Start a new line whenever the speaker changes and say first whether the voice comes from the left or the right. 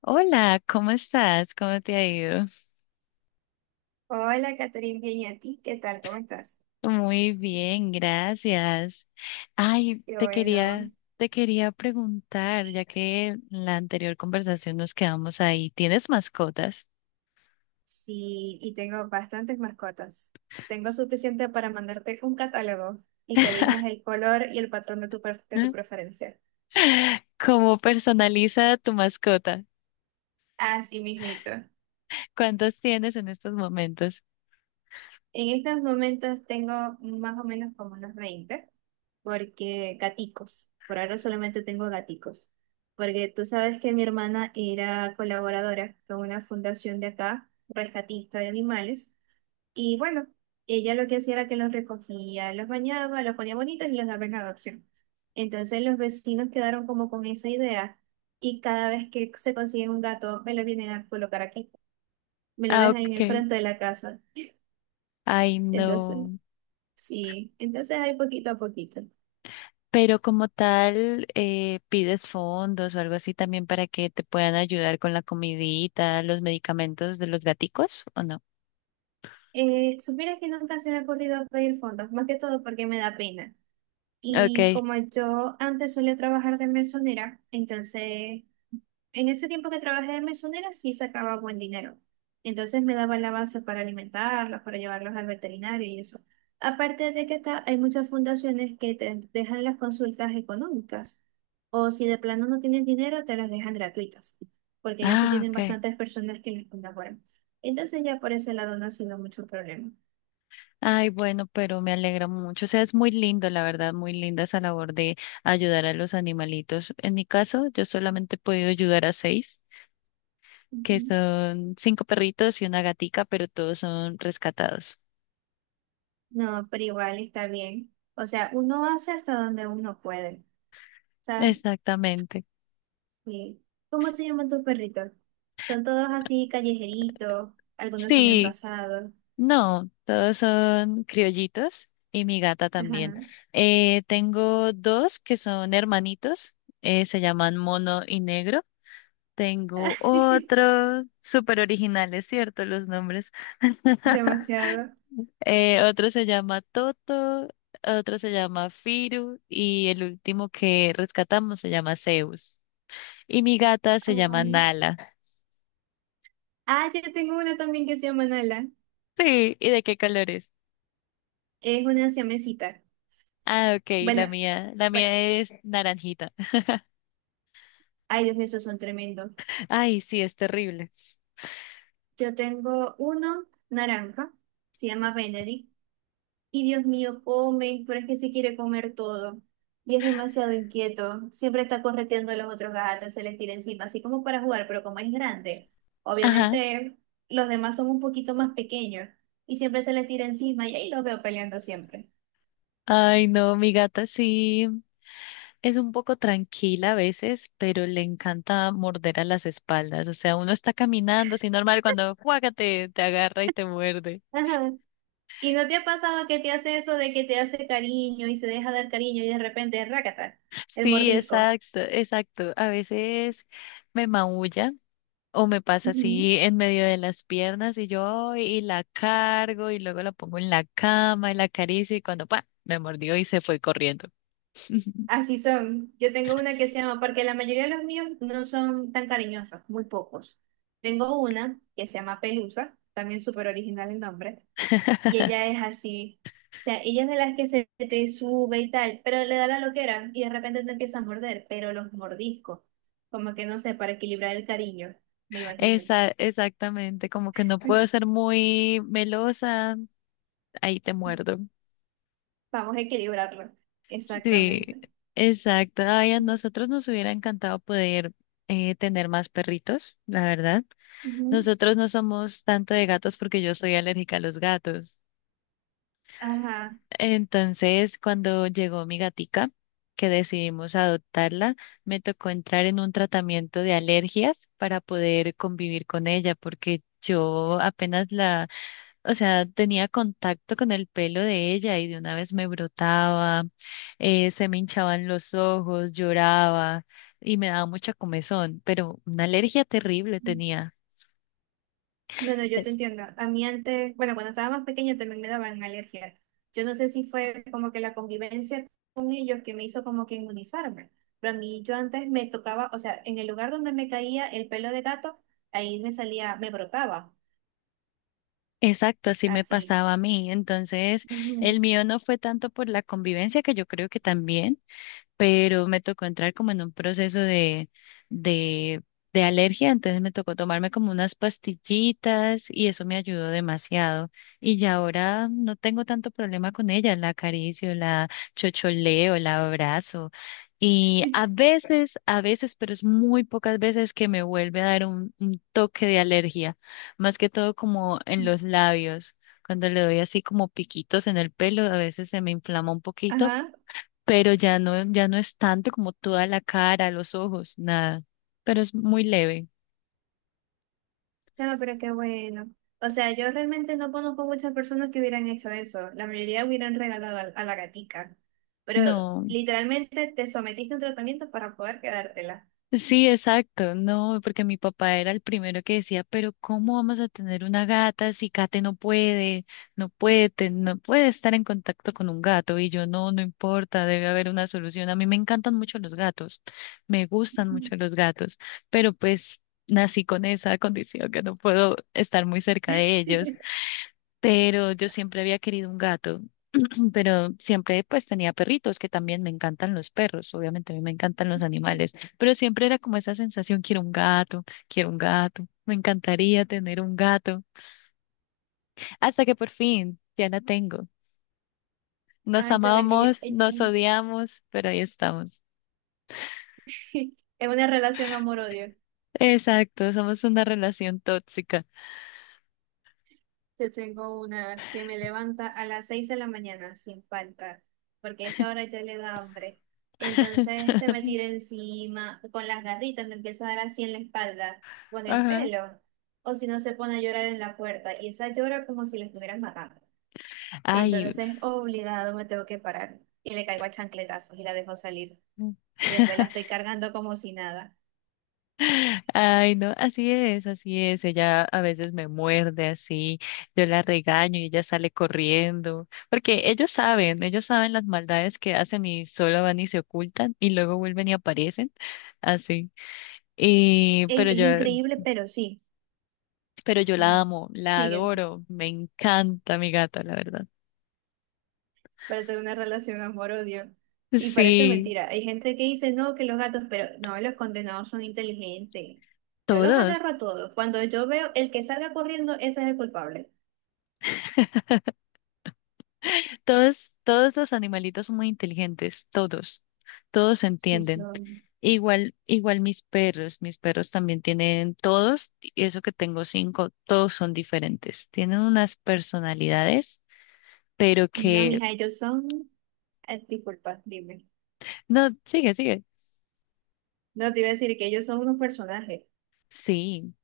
left: Hola, ¿cómo estás? ¿Cómo te ha ido?
right: Hola, Catherine, bien, ¿y a ti? ¿Qué tal? ¿Cómo estás?
left: Muy bien, gracias. Ay,
right: Qué
left: te
right: bueno.
left: quería, te quería preguntar, ya que en la anterior conversación nos quedamos ahí. ¿Tienes mascotas?
right: Sí, y tengo bastantes mascotas. Tengo suficiente para mandarte un catálogo y que elijas el color y el patrón de de tu preferencia.
left: ¿Cómo personaliza tu mascota?
right: Así mismito.
left: ¿Cuántos tienes en estos momentos?
right: En estos momentos tengo más o menos como unos 20, porque gaticos. Por ahora solamente tengo gaticos. Porque tú sabes que mi hermana era colaboradora con una fundación de acá, rescatista de animales. Y bueno, ella lo que hacía era que los recogía, los bañaba, los ponía bonitos y los daba en adopción. Entonces los vecinos quedaron como con esa idea y cada vez que se consiguen un gato me lo vienen a colocar aquí, me lo
left: Ah,
right: dejan en el
left: ok.
right: frente de la casa.
left: Ay,
right: Entonces,
left: no.
right: sí, entonces hay poquito a poquito.
left: Pero como tal, pides fondos o algo así también para que te puedan ayudar con la comidita, los medicamentos de los gaticos, ¿o no?
right: Supieras que nunca se me ha ocurrido pedir fondos, más que todo porque me da pena. Y
left: Okay.
right: como yo antes solía trabajar de mesonera, entonces en ese tiempo que trabajé de mesonera sí sacaba buen dinero. Entonces me daba la base para alimentarlos, para llevarlos al veterinario y eso. Aparte de que está, hay muchas fundaciones que te dejan las consultas económicas. O si de plano no tienes dinero, te las dejan gratuitas. Porque ellos sí
left: Ah,
right: tienen
left: okay.
right: bastantes personas que les colaboran. Entonces ya por ese lado no ha sido mucho problema.
left: Ay, bueno, pero me alegra mucho. O sea, es muy lindo, la verdad, muy linda esa labor de ayudar a los animalitos. En mi caso, yo solamente he podido ayudar a seis, que
right: Ujú.
left: son cinco perritos y una gatica, pero todos son rescatados.
right: No, pero igual está bien. O sea, uno hace hasta donde uno puede. ¿Sabes?
left: Exactamente.
right: Sí. ¿Cómo se llaman tus perritos? Son todos así callejeritos, algunos son
left: Sí,
right: enrasados.
left: no, todos son criollitos y mi gata
right: Ajá.
left: también. Tengo dos que son hermanitos, se llaman Mono y Negro. Tengo otro, súper originales, ¿cierto? Los nombres.
right: Demasiado.
left: Otro se llama Toto, otro se llama Firu y el último que rescatamos se llama Zeus. Y mi gata se llama
right: Ay.
left: Nala.
right: Ah, yo tengo una también que se llama Nala.
left: Sí, ¿y de qué color es?
right: Es una siamesita.
left: Ah, ok, la
right: Bueno,
left: mía, la
right: bueno,
left: mía es naranjita.
right: ay Dios mío, esos son tremendos.
left: Ay, sí, es terrible.
right: Yo tengo uno naranja, se llama Benedict. Y Dios mío, come, pero es que se quiere comer todo. Y es demasiado inquieto. Siempre está correteando a los otros gatos, se les tira encima, así como para jugar, pero como es grande,
left: Ajá.
right: obviamente los demás son un poquito más pequeños y siempre se les tira encima y ahí los veo peleando siempre.
left: Ay, no, mi gata sí. Es un poco tranquila a veces, pero le encanta morder a las espaldas. O sea, uno está caminando así normal cuando cuácate, te agarra y te muerde.
right: Ajá. ¿Y no te ha pasado que te hace eso de que te hace cariño y se deja dar cariño y de repente, rácata, el
left: Sí,
right: mordisco?
left: exacto, exacto. A veces me maulla o me pasa
right: Ujú.
left: así en medio de las piernas y yo ay, y la cargo y luego la pongo en la cama y la acaricio y cuando pa, me mordió y se fue corriendo.
right: Así son. Yo tengo una que se llama, porque la mayoría de los míos no son tan cariñosos, muy pocos. Tengo una que se llama Pelusa, también súper original el nombre, y ella es así. O sea, ella es de las que se te sube y tal, pero le da la loquera y de repente te empieza a morder, pero los mordiscos, como que no sé, para equilibrar el cariño, me imagino.
left: Esa, exactamente, como que no puedo ser muy melosa, ahí te muerdo.
right: Vamos a equilibrarlo.
left: Sí,
right: Exactamente.
left: exacto. Ay, a nosotros nos hubiera encantado poder tener más perritos, la verdad.
right: Ujú.
left: Nosotros no somos tanto de gatos porque yo soy alérgica a los gatos.
right: Ajá.
left: Entonces, cuando llegó mi gatica, que decidimos adoptarla, me tocó entrar en un tratamiento de alergias para poder convivir con ella, porque yo apenas la o sea, tenía contacto con el pelo de ella y de una vez me brotaba, se me hinchaban los ojos, lloraba y me daba mucha comezón, pero una alergia terrible tenía.
right: No, no, yo
left: E-
right: te entiendo. A mí antes, bueno, cuando estaba más pequeña también me daban alergia. Yo no sé si fue como que la convivencia con ellos que me hizo como que inmunizarme. Pero a mí yo antes me tocaba, o sea, en el lugar donde me caía el pelo de gato, ahí me salía, me brotaba,
left: Exacto, así me
right: así.
left: pasaba a mí. Entonces, el
right: Ujú.
left: mío no fue tanto por la convivencia, que yo creo que también, pero me tocó entrar como en un proceso de, de alergia, entonces me tocó tomarme como unas pastillitas y eso me ayudó demasiado. Y ya ahora no tengo tanto problema con ella, la acaricio, la chocholeo, la abrazo. Y a veces, a veces, pero es muy pocas veces que me vuelve a dar un toque de alergia, más que todo como en los labios. Cuando le doy así como piquitos en el pelo, a veces se me inflama un poquito,
right: Ajá.
left: pero ya no es tanto como toda la cara, los ojos, nada, pero es muy leve.
right: No, pero qué bueno. O sea, yo realmente no conozco muchas personas que hubieran hecho eso. La mayoría hubieran regalado a la gatica. Pero
left: No,
right: literalmente te sometiste a un tratamiento para poder quedártela.
left: sí, exacto, no, porque mi papá era el primero que decía, pero ¿cómo vamos a tener una gata si Kate no puede estar en contacto con un gato? Y yo, no, no importa, debe haber una solución. A mí me encantan mucho los gatos, me gustan mucho los gatos, pero pues nací con esa condición que no puedo estar muy cerca de ellos, pero yo siempre había querido un gato, pero siempre pues tenía perritos, que también me encantan los perros, obviamente a mí me encantan los animales, pero siempre era como esa sensación, quiero un gato, me encantaría tener un gato, hasta que por fin ya la tengo. Nos
right: Ay, sabes que yo,
left: amamos, nos odiamos, pero ahí estamos.
right: es una relación amor-odio.
left: Exacto, somos una relación tóxica.
right: Yo tengo una que me levanta a las 6 de la mañana sin falta, porque a esa hora ya le da hambre. Entonces se me tira encima, con las garritas me empieza a dar así en la espalda, con el
left: Ajá.
right: pelo. O si no, se pone a llorar en la puerta y esa llora como si la estuvieran matando.
left: Ay.
right: Entonces, obligado, me tengo que parar y le caigo a chancletazos y la dejo salir. Y después la estoy cargando como si nada.
left: Ay, no, así es, así es. Ella a veces me muerde así, yo la regaño y ella sale corriendo, porque ellos saben las maldades que hacen y solo van y se ocultan y luego vuelven y aparecen, así. Y,
right: Ey,
left: pero
right: es
left: yo,
right: increíble, pero sí.
left: pero yo la
right: Ajá.
left: amo, la
right: Siguen.
left: adoro, me encanta mi gata, la verdad.
right: Parece una relación amor-odio. Y parece
left: Sí,
right: mentira. Hay gente que dice, no, que los gatos, pero no, los condenados son inteligentes. Yo los agarro
left: todos.
right: a todos. Cuando yo veo el que salga corriendo, ese es el culpable.
left: Todos, todos los animalitos son muy inteligentes, todos, todos se
right: Sí,
left: entienden.
right: son.
left: Igual, mis perros también tienen todos, y eso que tengo cinco, todos son diferentes. Tienen unas personalidades, pero
right: No,
left: que,
right: mija, ellos son. Disculpa, dime.
left: no, sigue, sigue.
right: No te iba a decir que ellos son unos personajes.
left: Sí,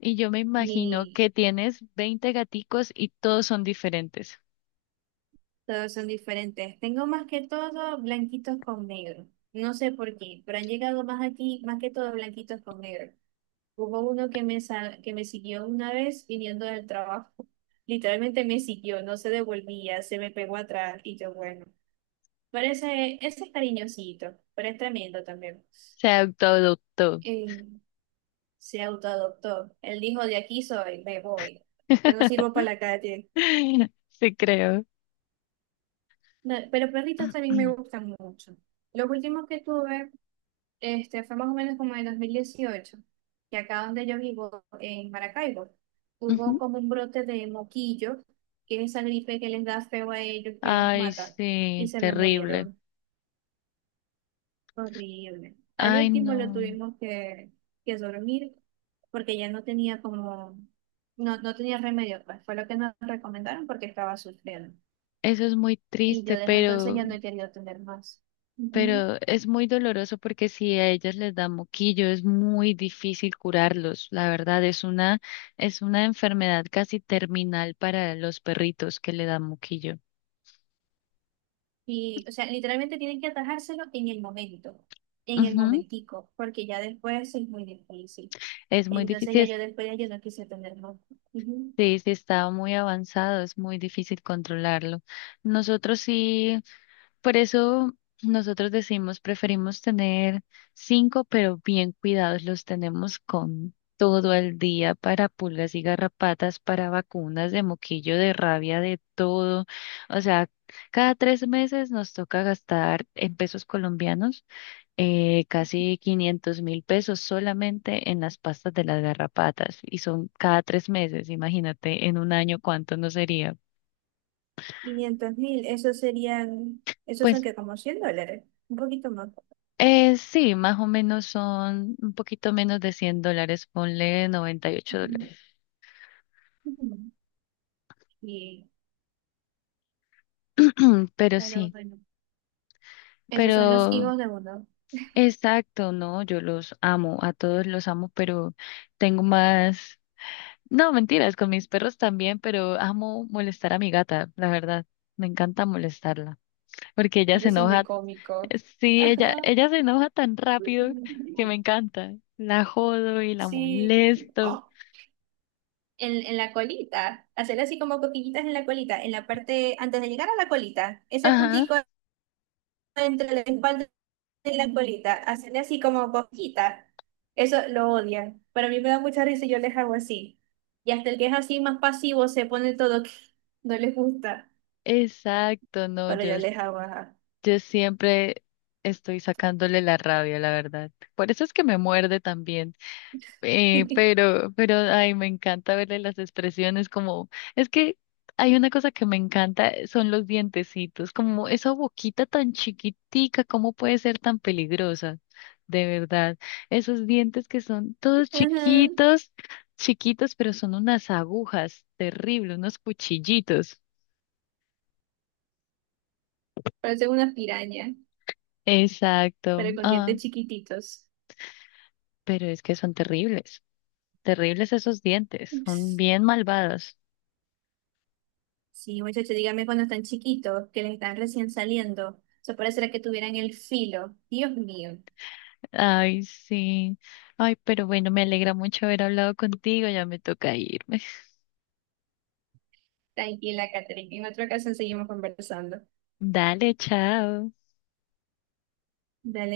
left: y yo me imagino
right: Ni
left: que tienes 20 gaticos y todos son diferentes.
right: todos son diferentes. Tengo más que todo blanquitos con negro. No sé por qué, pero han llegado más aquí, más que todo blanquitos con negro. Hubo uno que me, que me siguió una vez viniendo del trabajo. Literalmente me siguió, no se devolvía, se me pegó atrás y yo, bueno. Pero ese es cariñosito, pero es tremendo también.
left: Se adoptó, adoptó.
right: Eh, Se autoadoptó. Él dijo, de aquí soy, me voy. Yo no sirvo para la calle.
left: Sí, creo.
right: No, pero perritos también me gustan mucho. Los últimos que tuve fue más o menos como en el 2018 que acá donde yo vivo, en Maracaibo, hubo
left: Ujú.
right: como un brote de moquillo, que es esa gripe que les da feo a ellos, que los
left: Ay,
right: mata, y
left: sí,
right: se me
left: terrible.
right: murieron horrible. Al
left: Ay,
right: último lo
left: no.
right: tuvimos que dormir, porque ya no tenía como, no, no tenía remedio, pues fue lo que nos recomendaron porque estaba sufriendo.
left: Eso es muy
right: Y yo
left: triste,
right: desde entonces
left: pero,
right: ya no he querido tener más.
left: pero es muy doloroso porque si a ellas les da moquillo es muy difícil curarlos. La verdad es una enfermedad casi terminal para los perritos que le dan moquillo.
right: Y, o sea, literalmente tienen que atajárselo en el momento, en el
left: Ujú.
right: momentico, porque ya después es muy difícil.
left: Es muy
right: Entonces ya
left: difícil,
right: yo después ya yo no quise tenerlo. Ujú.
left: sí, sí está muy avanzado, es muy difícil controlarlo. Nosotros sí. Por eso nosotros decimos, preferimos tener cinco, pero bien cuidados, los tenemos con todo el día para pulgas y garrapatas, para vacunas de moquillo, de rabia, de todo. O sea, cada 3 meses nos toca gastar en pesos colombianos casi 500.000 pesos solamente en las pastas de las garrapatas y son cada 3 meses. Imagínate en un año cuánto no sería.
right: 500.000, esos serían, esos son
left: Pues.
right: que como $100, un poquito más.
left: Sí, más o menos son un poquito menos de 100 dólares, ponle 98
right: Ujú.
left: dólares.
right: Ujú. Y,
left: Pero
right: pero
left: sí,
right: bueno, esos son los
left: pero
right: hijos de uno.
left: exacto, no, yo los amo, a todos los amo, pero tengo más, no, mentiras, con mis perros también, pero amo molestar a mi gata, la verdad, me encanta molestarla, porque ella se
right: Ellos son muy
left: enoja,
right: cómicos.
left: sí, ella,
right: Ajá.
left: ella se enoja tan rápido que me encanta, la jodo y la
right: Sí.
left: molesto.
right: En la colita, hacerle así como cosquillitas en la colita, en la parte, antes de llegar a la colita, ese
left: Ajá,
right: puntico entre la espalda y la colita, hacerle así como cosquita, eso lo odian, pero a mí me da mucha risa y yo les hago así. Y hasta el que es así más pasivo se pone todo que no les gusta,
left: exacto, no,
right: pero
left: yo
right: yo les hago ajá.
left: Yo siempre estoy sacándole la rabia, la verdad. Por eso es que me muerde también. Pero, ay, me encanta verle las expresiones como, es que hay una cosa que me encanta, son los dientecitos, como esa boquita tan chiquitica, ¿cómo puede ser tan peligrosa? De verdad, esos dientes que son todos
right: Ajá,
left: chiquitos, chiquitos, pero son unas agujas terribles, unos cuchillitos.
right: parecen unas pirañas,
left: Exacto.
right: pero con
left: Ah,
right: dientes chiquititos.
left: pero es que son terribles. Terribles esos dientes, son
right: Ups.
left: bien malvados.
right: Sí, muchachos, dígame cuando están chiquitos, que les están recién saliendo. Eso parecerá que tuvieran el filo. Dios mío.
left: Ay, sí. Ay, pero bueno, me alegra mucho haber hablado contigo, ya me toca irme.
right: Tranquila, Catherine. En otra ocasión seguimos conversando.
left: Dale, chao.
right: Dale.